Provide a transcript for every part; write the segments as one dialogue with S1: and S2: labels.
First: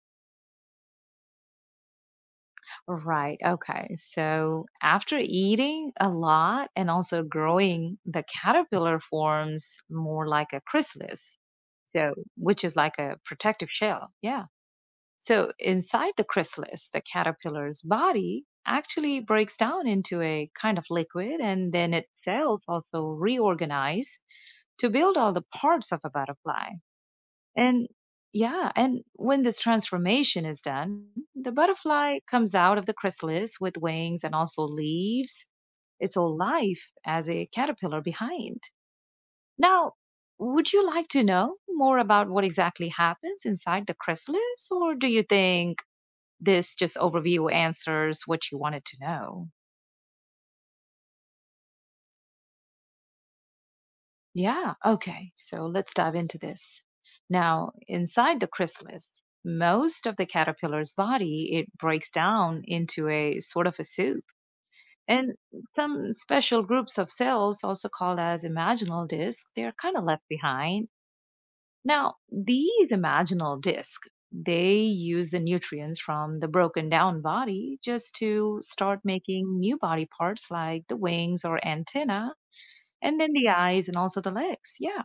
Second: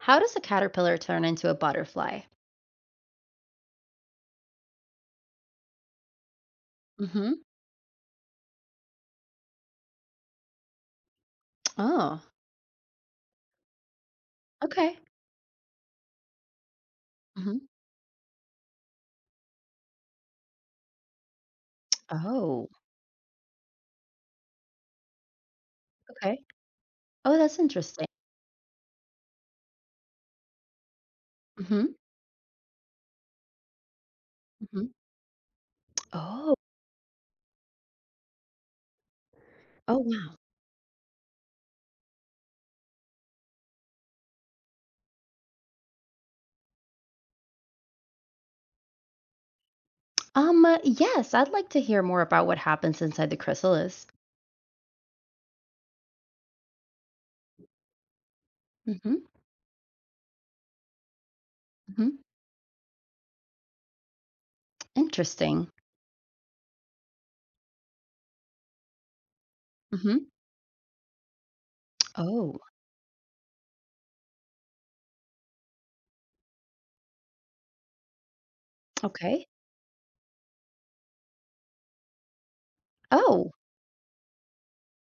S1: How does a caterpillar turn into a butterfly?
S2: Right. Okay. So after eating a lot and also
S1: Mm-hmm.
S2: growing, the caterpillar forms more like a chrysalis, so
S1: Oh,
S2: which is like a protective shell. Yeah.
S1: okay.
S2: So inside the chrysalis, the
S1: Mm-hmm.
S2: caterpillar's body actually breaks down into a kind of liquid and then its cells
S1: Oh,
S2: also reorganize to build all the parts of a
S1: okay.
S2: butterfly.
S1: Oh, that's
S2: And
S1: interesting.
S2: yeah, and when this transformation is done, the
S1: Hmm.
S2: butterfly comes out of the chrysalis with wings and also
S1: Mm-hmm.
S2: leaves its old
S1: Oh,
S2: life as a caterpillar behind. Now,
S1: oh wow.
S2: would you like to know more about what exactly happens inside the chrysalis, or do you think this just overview answers what you wanted to know?
S1: Yes, I'd like to hear more about what happens inside the chrysalis.
S2: Yeah, okay. So let's dive into this. Now, inside the
S1: Mm-hmm.
S2: chrysalis, most of the caterpillar's body it breaks
S1: Hmm.
S2: down into a sort of a soup. And
S1: Interesting.
S2: some special groups of cells, also called as imaginal discs, they're kind of left
S1: Hmm.
S2: behind. Now,
S1: Oh,
S2: these imaginal discs, they use the nutrients from the broken down body just to start
S1: okay.
S2: making new body parts like the wings or antenna, and then the
S1: Oh,
S2: eyes and also the legs. Yeah.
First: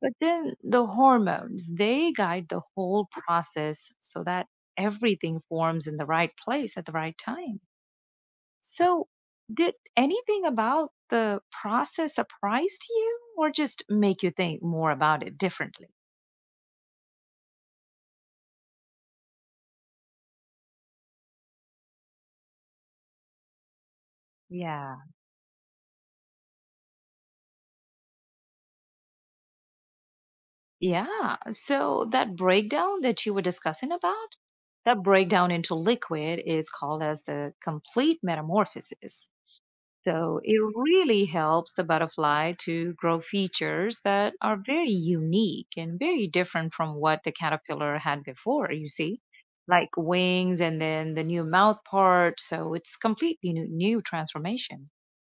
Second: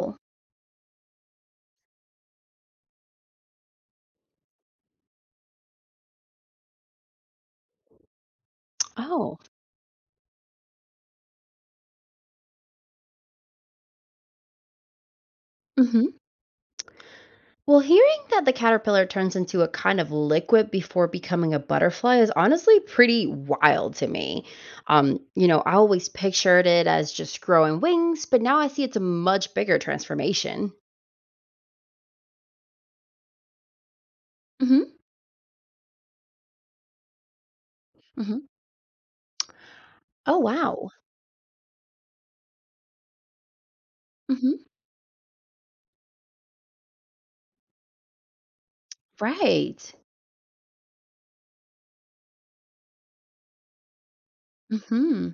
S2: But then the hormones, they guide the whole process so that everything forms in the right place at the right time. So,
S1: Oh,
S2: did anything about the process surprise you or just make you think more about it differently?
S1: mhm. Well, hearing that the caterpillar turns into a kind of liquid before becoming a butterfly is honestly pretty wild to me.
S2: Yeah.
S1: I always pictured it as just growing wings, but now I see it's a much bigger transformation.
S2: Yeah. So, that breakdown that you were discussing about,
S1: Hmm.
S2: that breakdown into liquid is called as the complete
S1: Hmm.
S2: metamorphosis.
S1: Oh,
S2: So it
S1: wow.
S2: really helps the butterfly to grow features that are
S1: Hmm.
S2: very unique and very different from what the caterpillar had before, you see, like
S1: Right.
S2: wings and then the new mouth part. So it's completely new, new transformation.
S1: Hmm.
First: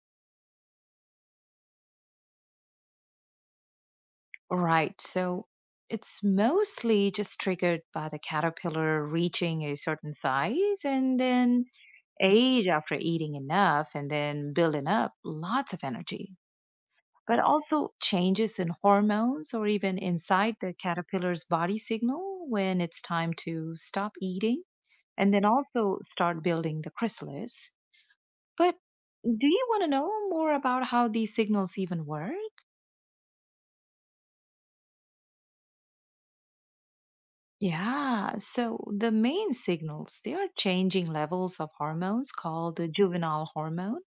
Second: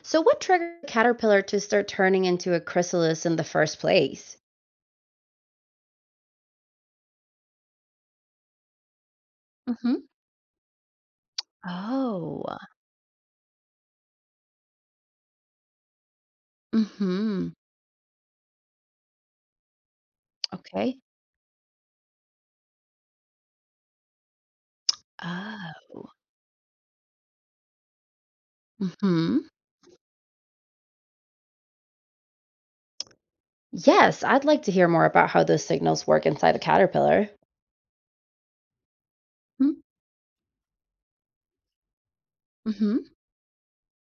S1: So, what triggered the caterpillar to start turning into a chrysalis in the first place?
S2: Right. So it's mostly just triggered by the caterpillar reaching a
S1: Hmm.
S2: certain size and then
S1: Oh.
S2: age after eating enough and then building up lots of energy. But
S1: Hmm.
S2: also changes in hormones or even inside the
S1: Okay.
S2: caterpillar's body signal when it's time to stop eating and then also
S1: Oh.
S2: start building the chrysalis. But
S1: Hmm.
S2: do you want to know more about how these signals even work?
S1: Yes, I'd like to hear more about how those signals work inside a caterpillar.
S2: Yeah, so the main signals, they are changing levels of hormones called the
S1: Mm-hmm.
S2: juvenile hormone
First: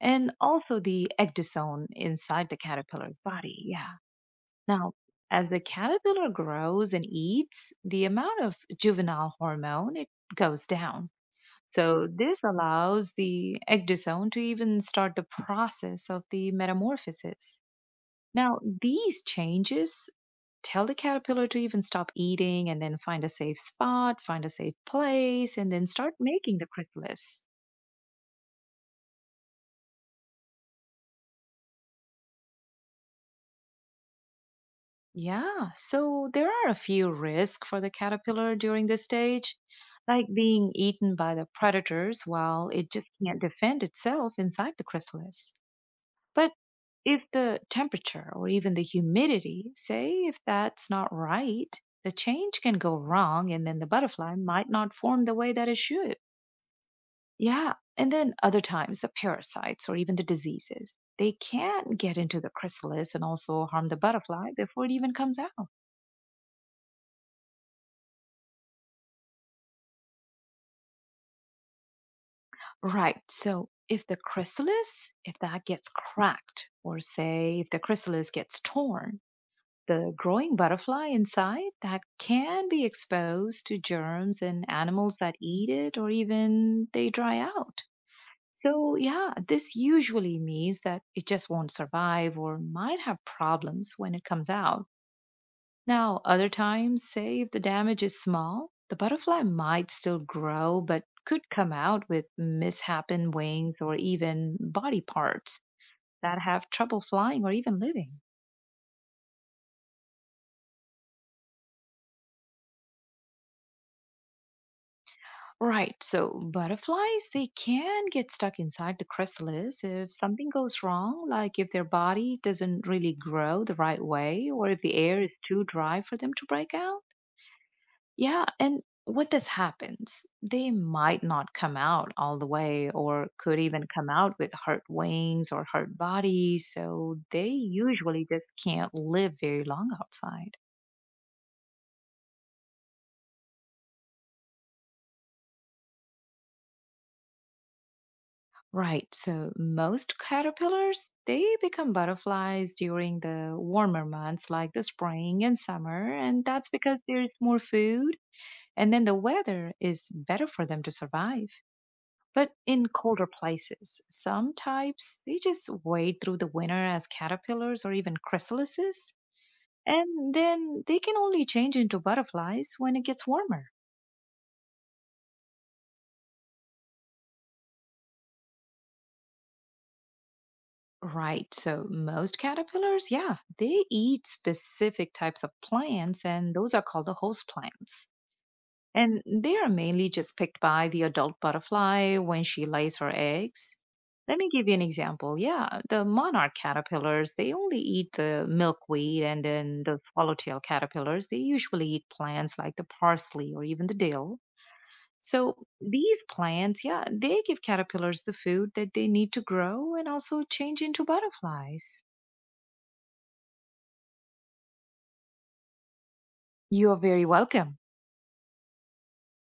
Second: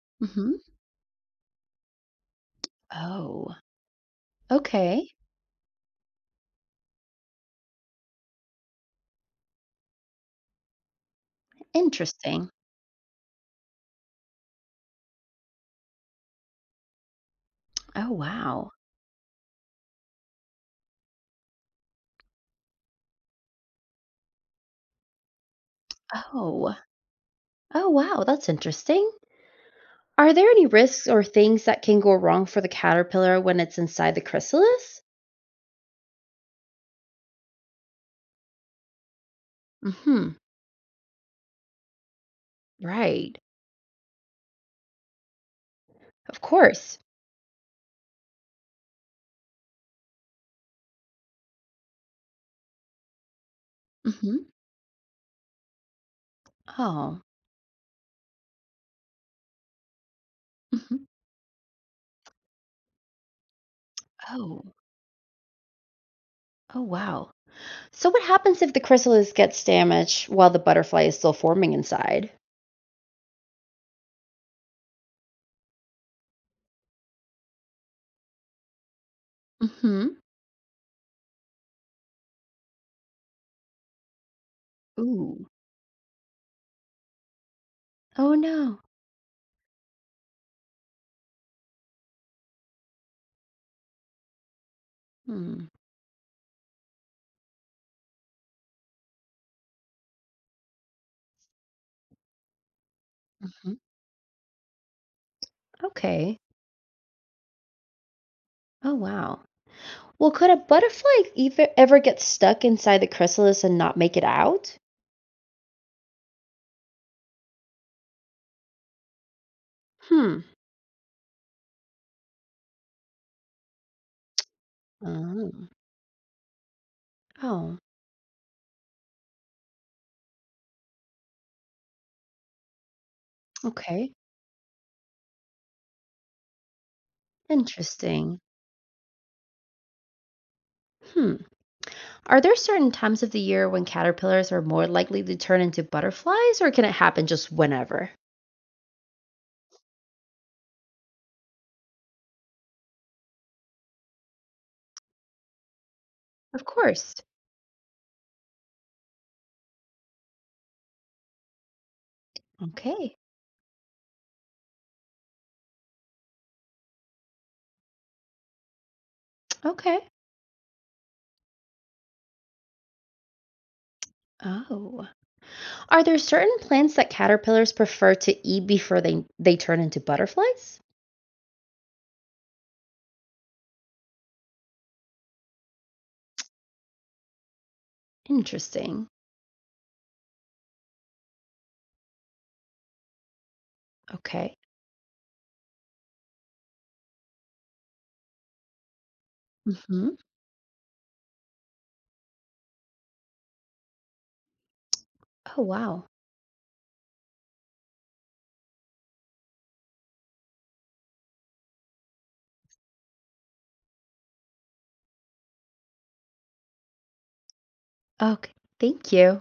S2: and
S1: Mm-hmm.
S2: also the ecdysone inside the caterpillar's
S1: Oh,
S2: body. Yeah. Now,
S1: okay.
S2: as the caterpillar grows and eats, the amount of juvenile hormone it goes down. So this
S1: Interesting.
S2: allows the ecdysone to even start the process of the metamorphosis.
S1: Oh,
S2: Now,
S1: wow.
S2: these changes tell the caterpillar to even stop eating and then find a safe spot, find a safe place, and then start making the
S1: Oh,
S2: chrysalis.
S1: oh, wow. That's interesting. Are there any risks or things that can go wrong for the caterpillar when it's inside the chrysalis?
S2: Yeah, so there are a few risks for the caterpillar during this stage, like
S1: Mm-hmm.
S2: being eaten by the predators while it just
S1: Right.
S2: can't defend itself inside the chrysalis.
S1: Of
S2: But
S1: course.
S2: if the temperature or even the humidity, say if that's not right, the change can go wrong and then the butterfly
S1: Mm-hmm.
S2: might not form the way that it should.
S1: Oh.
S2: Yeah, and then other times the parasites or even the
S1: Mm-hmm.
S2: diseases, they can get into the chrysalis and also harm the butterfly
S1: Oh.
S2: before it even comes out.
S1: Oh, wow. So, what happens if the chrysalis gets damaged while the butterfly is still forming inside?
S2: Right. So if the chrysalis, if that gets cracked, or say if the chrysalis gets torn, the
S1: Mm-hmm.
S2: growing butterfly inside that can be exposed to germs and animals that
S1: Ooh.
S2: eat it or even they dry out.
S1: Oh, no.
S2: So yeah, this usually means that it just won't survive or might have problems when it comes out.
S1: Hmm.
S2: Now, other times, say if the damage is small, the butterfly might still grow, but could come out with misshapen
S1: Mhm.
S2: wings or even body parts
S1: Okay.
S2: that have trouble flying or even living.
S1: Oh, wow. Well, could a butterfly either ever get stuck inside the chrysalis and not make it out?
S2: Right, so butterflies, they can get stuck inside the chrysalis if
S1: Hmm.
S2: something goes wrong, like if their body doesn't really grow the right way or if the air is too
S1: Oh.
S2: dry for them to break out.
S1: Oh,
S2: Yeah, and when this happens, they might not come out all the way or could even come
S1: okay.
S2: out with hurt wings or hurt bodies. So they usually
S1: Interesting.
S2: just can't live very long outside.
S1: Hmm. Are there certain times of the year when caterpillars are more likely to turn into butterflies, or can it happen just whenever?
S2: Right. So most caterpillars, they become butterflies during the warmer months like the spring and summer. And
S1: Of
S2: that's because
S1: course.
S2: there's more food and then the weather is better for them to survive. But in
S1: Okay.
S2: colder places, some types they just wade through the winter as caterpillars or even chrysalises,
S1: Okay.
S2: and then they can only change into butterflies when it gets warmer.
S1: Oh. Are there certain plants that caterpillars prefer to eat before they turn into butterflies?
S2: Right, so most caterpillars, yeah, they eat specific types of plants, and those are called the host plants.
S1: Interesting.
S2: And they are mainly just picked by the adult butterfly when she lays her eggs. Let me
S1: Okay.
S2: give you an example. Yeah, the monarch caterpillars, they only eat the milkweed, and then the
S1: Mhm.
S2: swallowtail caterpillars, they usually eat plants like the parsley or even the dill.
S1: Oh,
S2: So
S1: wow.
S2: these plants, yeah, they give caterpillars the food that they need to grow and also change into butterflies. You are very welcome.
S1: Okay. Thank you.